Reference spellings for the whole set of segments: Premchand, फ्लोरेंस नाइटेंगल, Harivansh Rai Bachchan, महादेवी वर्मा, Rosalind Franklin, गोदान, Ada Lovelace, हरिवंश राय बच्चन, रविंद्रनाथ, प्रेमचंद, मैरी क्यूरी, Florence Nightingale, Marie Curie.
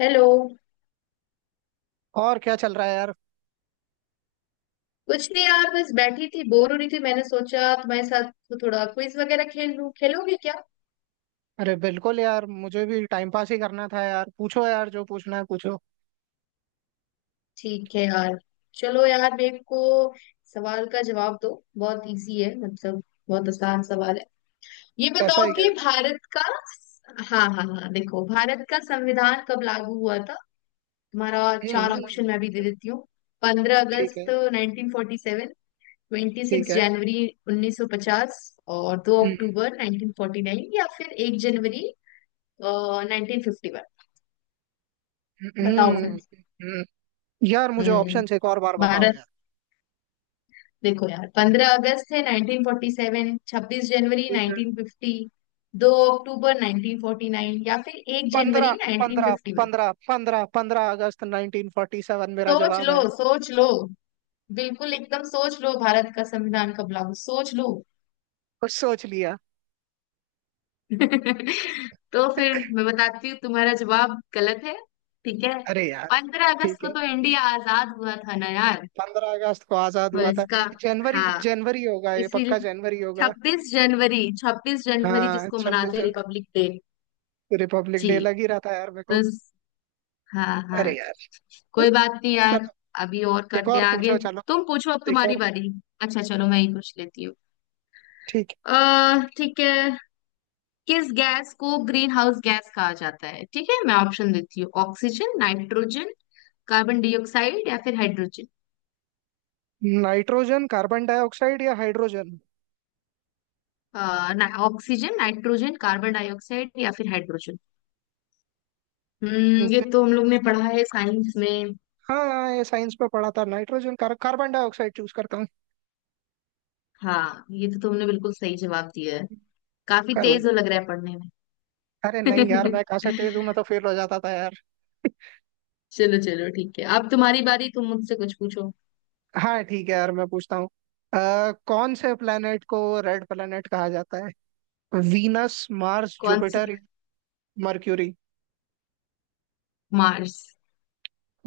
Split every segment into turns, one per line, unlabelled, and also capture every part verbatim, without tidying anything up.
Hello.
और क्या चल रहा है यार।
कुछ नहीं यार, बस बैठी थी, बोर हो रही थी। मैंने सोचा तुम्हारे साथ तो थोड़ा क्विज वगैरह खेल लूं, खेलोगे क्या?
अरे बिल्कुल यार, मुझे भी टाइम पास ही करना था यार। पूछो यार, जो पूछना है पूछो।
ठीक है यार। चलो यार, मेरे को सवाल का जवाब दो, बहुत इजी है मतलब, बहुत आसान सवाल है। ये
ऐसा
बताओ
ही क्या।
कि भारत का, हाँ हाँ हाँ, देखो भारत का संविधान कब लागू हुआ था? तुम्हारा, चार
हम्म।
ऑप्शन मैं भी दे देती हूँ। पंद्रह
ठीक
अगस्त
है।
नाइनटीन फोर्टी सेवन ट्वेंटी
ठीक
सिक्स
है।
जनवरी उन्नीस सौ पचास और दो
हम्म।
अक्टूबर नाइनटीन फोर्टी नाइन या फिर एक जनवरी नाइनटीन फिफ्टी वन। बताओ
हम्म।
फिर।
हम्म। हम्म। यार मुझे
हम्म
ऑप्शन एक और बार बताओ
भारत,
यार।
देखो यार पंद्रह अगस्त है नाइनटीन फोर्टी सेवन, छब्बीस जनवरी
ठीक है।
नाइनटीन फिफ्टी दो अक्टूबर नाइनटीन फोर्टी नाइन, या फिर एक
पंद्रह
जनवरी नाइनटीन
पंद्रह
फिफ्टी वन।
पंद्रह पंद्रह पंद्रह अगस्त नाइनटीन फोर्टी सेवन मेरा
सोच
जवाब
लो
है।
सोच लो, बिल्कुल एकदम सोच लो, भारत का संविधान कब लागू, सोच लो।
कुछ सोच लिया।
तो फिर मैं बताती हूँ, तुम्हारा जवाब गलत है। ठीक है।
अरे यार।
पंद्रह अगस्त
ठीक
को
है।
तो इंडिया आजाद हुआ था ना यार।
पंद्रह अगस्त को आजाद
तो
हुआ था।
इसका,
जनवरी।
हाँ,
जनवरी होगा, ये
इसीलिए
पक्का जनवरी होगा।
छब्बीस जनवरी, छब्बीस जनवरी
हाँ
जिसको
छब्बीस
मनाते हैं
जनवरी।
Republic day.
रिपब्लिक
जी,
डे लग ही रहा था यार मेरे को।
बस। हाँ हाँ।
अरे यार।
कोई बात नहीं यार,
चलो।
अभी और
एक
करते
और
हैं आगे।
पूछो चलो।
तुम पूछो, अब
एक
तुम्हारी
और।
बारी। अच्छा चलो, मैं ही पूछ लेती हूँ।
ठीक
अः ठीक है। किस गैस को ग्रीन हाउस गैस कहा जाता है? ठीक है, मैं ऑप्शन देती हूँ, ऑक्सीजन, नाइट्रोजन, कार्बन डाइऑक्साइड, या फिर हाइड्रोजन।
है। नाइट्रोजन कार्बन डाइऑक्साइड या हाइड्रोजन।
अ, ना, ऑक्सीजन, नाइट्रोजन, कार्बन डाइऑक्साइड, या फिर हाइड्रोजन। हम्म ये तो हम लोग ने पढ़ा है साइंस में।
हाँ ये साइंस में पढ़ा था। Nitrogen car, carbon dioxide choose करता हूँ।
हाँ ये तो तुमने बिल्कुल सही जवाब दिया है, काफी
कार्बन
तेज हो
डाइ-
लग रहा है पढ़ने में।
अरे नहीं यार, मैं कहाँ से तेज हूँ, मैं तो फेल हो जाता था यार।
चलो चलो ठीक है, अब तुम्हारी बारी, तुम मुझसे कुछ पूछो।
हाँ ठीक है यार, मैं पूछता हूँ। अ, कौन से प्लेनेट को रेड प्लेनेट कहा जाता है। वीनस, मार्स,
कौन सी?
Jupiter, Mercury.
मार्स।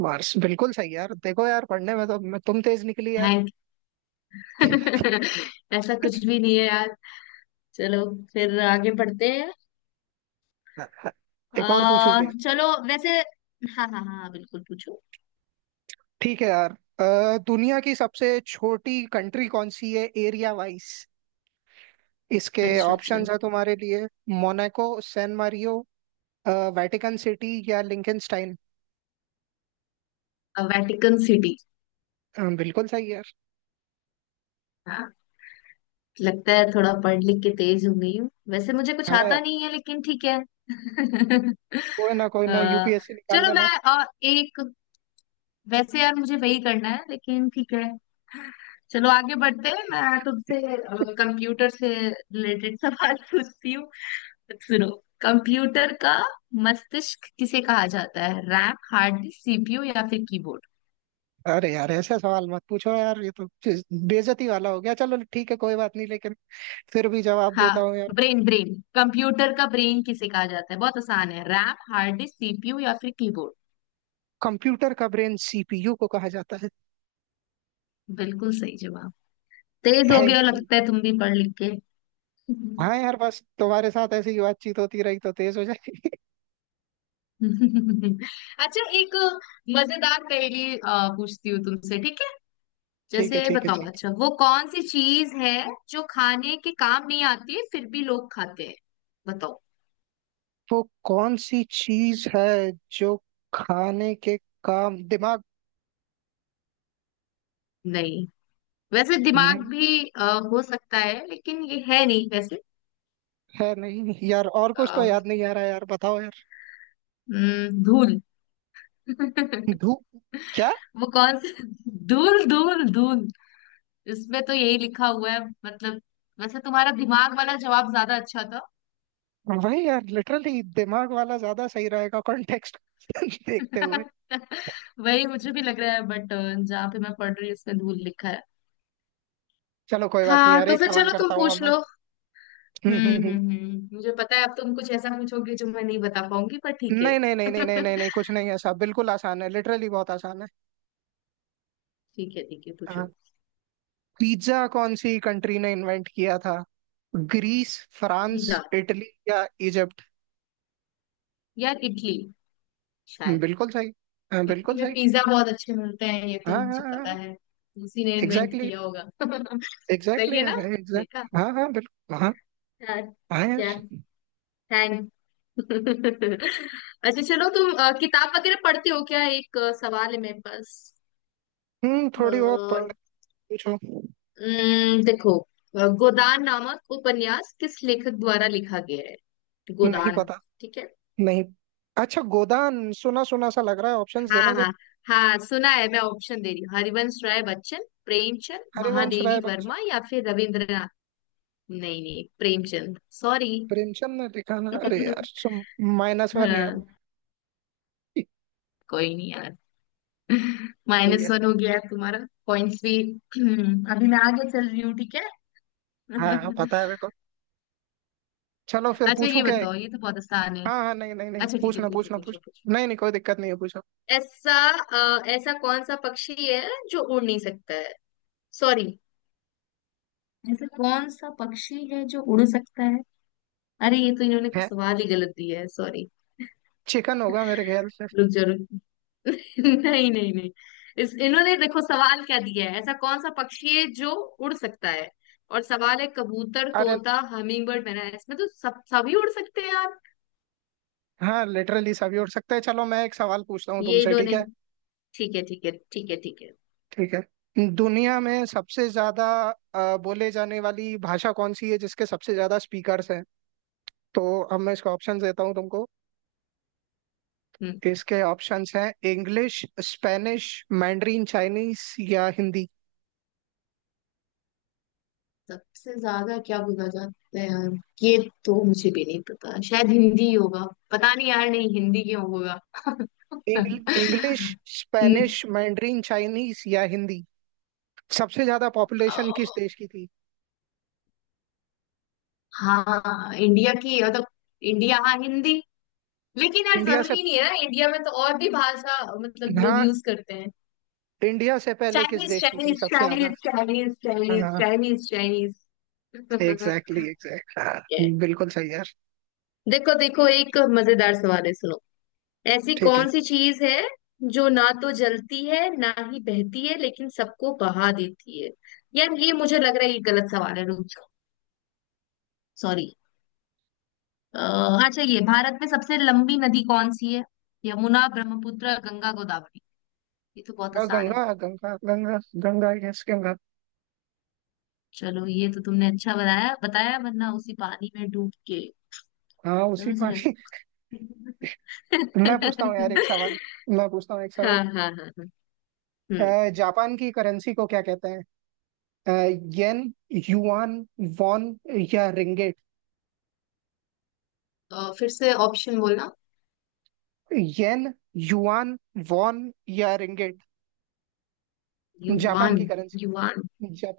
मार्स बिल्कुल सही यार। देखो यार पढ़ने में तो मैं तुम तेज निकली यार।
थैंक, ऐसा कुछ भी नहीं है यार। चलो फिर आगे बढ़ते हैं। आ,
एक और पूछूं।
चलो वैसे। हाँ हाँ हाँ हाँ, बिल्कुल पूछो।
ठीक है यार। अ, दुनिया की सबसे छोटी कंट्री कौन सी है एरिया वाइज। इसके
अच्छा अच्छा।
ऑप्शंस है तुम्हारे लिए। Monaco, San Mario, Vatican City या लिंकनस्टाइन।
Vatican city.
बिल्कुल सही यार।
लगता है थोड़ा पढ़ लिख के तेज हो गई हूँ, वैसे मुझे कुछ
हाँ यार।
आता नहीं है लेकिन ठीक है।
कोई ना, कोई
अ,
ना, यूपीएससी निकाल
चलो
लेना।
मैं अ, एक, वैसे यार मुझे वही करना है लेकिन ठीक है। चलो आगे बढ़ते हैं, मैं तुमसे कंप्यूटर से रिलेटेड सवाल पूछती हूँ। सुनो, कंप्यूटर का मस्तिष्क किसे कहा जाता है? रैम, हार्ड डिस्क, सीपीयू, या फिर कीबोर्ड?
अरे यार ऐसा सवाल मत पूछो यार, ये तो चीज़- बेइज्जती वाला हो गया। चलो ठीक है कोई बात नहीं, लेकिन फिर भी जवाब देता
हाँ,
हूँ यार।
ब्रेन ब्रेन, कंप्यूटर का ब्रेन किसे कहा जाता है, बहुत आसान है, रैम, हार्ड डिस्क, सीपीयू, या फिर कीबोर्ड?
कंप्यूटर का ब्रेन सीपीयू को कहा जाता है।
बिल्कुल सही जवाब। तेज हो गए हो
थैंक यू।
लगता है तुम भी पढ़ लिख के।
हाँ यार, बस तुम्हारे साथ ऐसी ही बातचीत होती रही तो तेज हो जाए।
अच्छा, एक मजेदार पहेली अ, पूछती हूँ तुमसे, ठीक है?
ठीक है,
जैसे
ठीक है,
बताओ,
ठीक
अच्छा वो कौन सी चीज है जो खाने के काम नहीं आती है फिर भी लोग खाते हैं? बताओ।
है। वो कौन सी चीज है जो खाने के काम, दिमाग।
नहीं, वैसे दिमाग
नहीं।
भी अ, हो सकता है लेकिन ये है नहीं वैसे।
है नहीं यार, और कुछ तो
अ,
याद नहीं आ रहा यार, बताओ यार।
हम्म, धूल।
धूप। क्या।
वो कौन सी, धूल धूल धूल, इसमें तो यही लिखा हुआ है मतलब। वैसे तुम्हारा दिमाग वाला जवाब ज्यादा अच्छा था।
वही यार, लिटरली दिमाग वाला ज्यादा सही रहेगा, कॉन्टेक्स्ट देखते हुए।
वही मुझे भी लग रहा है बट जहाँ पे मैं पढ़ रही हूँ इसमें धूल लिखा है।
चलो कोई बात नहीं
हाँ,
यार,
तो
एक
फिर
सवाल
चलो तुम
करता हूँ अब
पूछ
मैं।
लो।
हम्म, हम्म,
हम्म हम्म
हम्म।
हम्म, मुझे पता है अब तुम कुछ ऐसा पूछोगे जो मैं नहीं बता पाऊंगी, पर ठीक है।
नहीं नहीं नहीं नहीं नहीं नहीं नहीं, कुछ नहीं ऐसा, बिल्कुल आसान है, लिटरली बहुत आसान है।
ठीक है ठीक है, पूछो।
हाँ। पिज्जा कौन सी कंट्री ने इन्वेंट किया था। ग्रीस, फ्रांस,
पिज्जा,
इटली या इजिप्ट।
या इडली?
हम्म,
शायद।
बिल्कुल सही। हाँ, बिल्कुल
इटली में
सही।
पिज्जा बहुत अच्छे मिलते हैं, ये तो
हाँ हाँ
मुझे पता
हाँ।
है। उसी ने इन्वेंट
एग्जैक्टली।
किया होगा।
एग्जैक्टली
सही है ना?
है एग्जैक्ट।
देखा।
हाँ हाँ बिल्कुल हाँ।
हाँ,
हाँ यार।
क्या? थैंक, अच्छा चलो तुम अ, किताब वगैरह पढ़ती हो क्या? एक अ, सवाल है मेरे पास।
हम्म, थोड़ी बहुत पढ़ ले।
अ,
पूछो।
उम्म, देखो, अ, गोदान नामक उपन्यास किस लेखक द्वारा लिखा गया है?
नहीं
गोदान।
पता।
ठीक है।
नहीं। अच्छा गोदान सुना सुना सा लग रहा है, ऑप्शंस
हाँ
देना
हाँ,
जरा।
हाँ सुना है, मैं ऑप्शन दे रही हूँ, हरिवंश राय बच्चन, प्रेमचंद,
हरिवंश राय
महादेवी
बच्चन।
वर्मा, या फिर रविंद्रनाथ। नहीं नहीं, प्रेमचंद, सॉरी।
प्रेमचंद ने लिखा ना। अरे यार सुन। माइनस वन यार।
हाँ, कोई नहीं यार।
ठीक
माइनस
है।
वन हो गया है तुम्हारा, पॉइंट्स भी। अभी मैं आगे चल रही हूँ, ठीक है?
हाँ हाँ, पता है मेरे को। चलो फिर
अच्छा
पूछू
ये
क्या एक।
बताओ, ये तो बहुत आसान है।
हाँ हाँ, नहीं नहीं नहीं,
अच्छा ठीक है
पूछना
ठीक है,
पूछना
पूछो
पूछ।
पूछो।
नहीं नहीं, कोई दिक्कत नहीं है, पूछो।
ऐसा, अ, ऐसा कौन सा पक्षी है जो उड़ नहीं सकता है? सॉरी, ऐसा कौन सा पक्षी है जो उड़ सकता है? अरे ये तो इन्होंने कुछ
है।
सवाल ही गलत दिया है, सॉरी।
चिकन होगा मेरे ख्याल से।
रुक जा रुक! नहीं नहीं नहीं, इस इन्होंने देखो सवाल क्या दिया है, ऐसा कौन सा पक्षी है जो उड़ सकता है? और सवाल है कबूतर,
अरे।
तोता, हमिंग बर्ड, मैना, इसमें तो सब सभी उड़ सकते हैं यार।
हाँ लिटरली सभी उड़ सकते हैं, चलो मैं एक सवाल पूछता हूँ
ये
तुमसे, ठीक
इन्होंने,
है।
ठीक है ठीक है ठीक है ठीक है।
ठीक है, दुनिया में सबसे ज्यादा अ, बोले जाने वाली भाषा कौन सी है जिसके सबसे ज्यादा स्पीकर्स हैं। तो अब मैं इसको ऑप्शन देता हूँ तुमको।
हम्म,
इसके ऑप्शंस हैं इंग्लिश, स्पेनिश, मैंड्रीन चाइनीस या हिंदी।
सबसे ज्यादा क्या बोला जाता है यार? ये तो मुझे भी नहीं पता, शायद हिंदी ही होगा। पता नहीं यार, नहीं हिंदी क्यों होगा?
इंग्लिश,
हम्म,
स्पेनिश, मैंड्रीन चाइनीस या हिंदी। सबसे ज्यादा
अ,
पॉपुलेशन किस देश की थी।
हाँ इंडिया की मतलब, इंडिया, हाँ हिंदी। लेकिन यार
इंडिया से।
जरूरी नहीं है ना, इंडिया में तो और भी भाषा मतलब लोग
हाँ
यूज करते हैं।
इंडिया से पहले किस
चाइनीज,
देश की थी
चाइनीज,
सबसे ज्यादा।
चाइनीज, चाइनीज, चाइनीज,
हाँ।
Chinese, Chinese.
एग्जैक्टली एग्जैक्ट हाँ। बिल्कुल सही यार।
देखो देखो, एक मजेदार सवाल है, सुनो। ऐसी
ठीक है।
कौन सी चीज है जो ना तो जलती है ना ही बहती है लेकिन सबको बहा देती है? यार ये मुझे लग रहा है ये गलत सवाल है, रुक जाओ, सॉरी। अच्छा, ये भारत में सबसे लंबी नदी कौन सी है? यमुना, ब्रह्मपुत्र, गंगा, गोदावरी? ये तो बहुत
हाँ
आसान है।
गंगा गंगा गंगा। गंगा यस गंगा।
चलो ये तो तुमने अच्छा बताया बताया, वरना उसी पानी में डूब के,
हाँ उसी
समझ रहे
पानी।
हो?
मैं पूछता हूँ यार एक सवाल। मैं पूछता हूँ एक
हाँ
सवाल।
हाँ हाँ हाँ।
अ,
हम्म
जापान की करेंसी को क्या कहते हैं। अ, येन, युआन, वॉन या रिंगेट।
अ, फिर से ऑप्शन बोलना।
येन, युआन, वॉन या रिंगेट। जापान
युवान,
की currency.
Yuan,
Jap,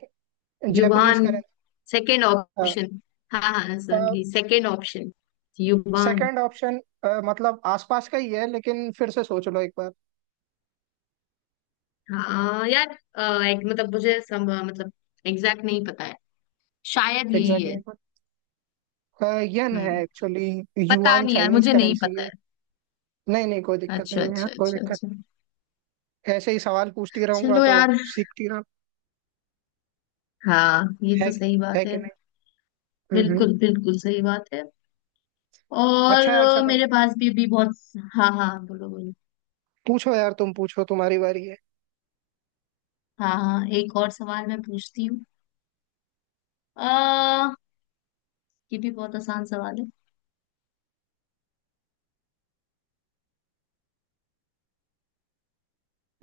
Japanese
yuan,
currency.
Second
हाँ
ऑप्शन। हाँ हाँ सर, ये second option, yuan.
Second option. मतलब आसपास का ही है, लेकिन फिर से सोच लो एक बार।
हाँ यार, अ, एक, मतलब मुझे सम, मतलब एग्जैक्ट नहीं पता है, शायद यही
एग्जैक्टली।
है।
अ, यन है
हम्म,
एक्चुअली।
पता
युआन
नहीं यार,
चाइनीज
मुझे नहीं
करेंसी
पता
है। नहीं नहीं कोई
है।
दिक्कत
अच्छा
नहीं है यार,
अच्छा
कोई
अच्छा
दिक्कत
अच्छा।
ऐसे ही सवाल पूछती रहूंगा
चलो
तो
यार।
सीखती रह।
हाँ ये
है।
तो सही
है
बात
कि
है।
नहीं। हम्म, हम्म।
बिल्कुल बिल्कुल सही बात है। और
अच्छा यार
अ,
चलो।
मेरे पास भी अभी बहुत, हाँ हाँ बोलो बोलो।
पूछो यार, तुम पूछो, तुम्हारी बारी है।
हाँ हाँ, एक और सवाल मैं पूछती हूँ। अः ये भी बहुत आसान सवाल है,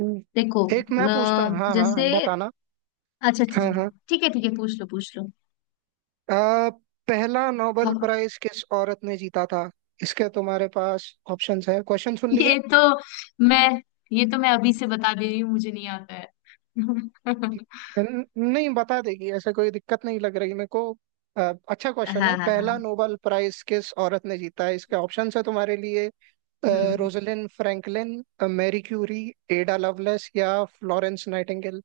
हम्म।
देखो
एक मैं
अ,
पूछता हूँ, हाँ हाँ
जैसे,
बताना।
अच्छा
हाँ
ठीक,
हाँ।
ठीक है ठीक है, पूछ लो पूछ लो।
अ, पहला नोबेल
हाँ,
प्राइज किस औरत ने जीता था। इसके तुम्हारे पास ऑप्शंस है, क्वेश्चन सुन लिया।
ये तो मैं ये तो मैं अभी से बता दे रही हूँ, मुझे नहीं आता है।
न- नहीं बता देगी ऐसा कोई दिक्कत नहीं लग रही मेरे को। अ, अच्छा क्वेश्चन है,
हाँ हाँ
पहला
हाँ।
नोबेल प्राइज किस औरत ने जीता है। इसके ऑप्शंस है तुम्हारे लिए।
हम्म,
Rosalind Franklin, मैरी क्यूरी, Ada Lovelace या फ्लोरेंस नाइटिंगेल।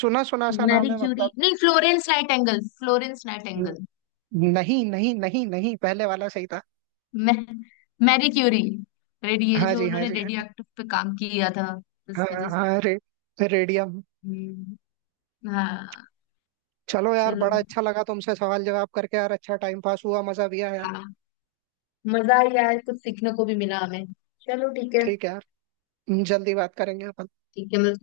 सुना सुना सा
मैरी
नाम है
क्यूरी।
मतलब।
नहीं, फ्लोरेंस नाइटेंगल, फ्लोरेंस
न-
नाइटेंगल।
नहीं नहीं नहीं नहीं, पहले वाला सही था।
मैं मैरी क्यूरी। रेडिए
हाँ
जो
जी हाँ
उन्होंने
जी
रेडियो
हाँ।
एक्टिव पे काम किया था,
हाँ
इस वजह से।
हाँ, रे, रेडियम।
हम्म, हाँ।
चलो यार
चलो,
बड़ा अच्छा लगा तुमसे सवाल जवाब करके यार, अच्छा टाइम पास हुआ, मजा भी आया।
हाँ, मजा आया यार, कुछ सीखने को भी मिला हमें। चलो ठीक है।
ठीक है। यार जल्दी बात करेंगे अपन।
ठीक है, मिलते।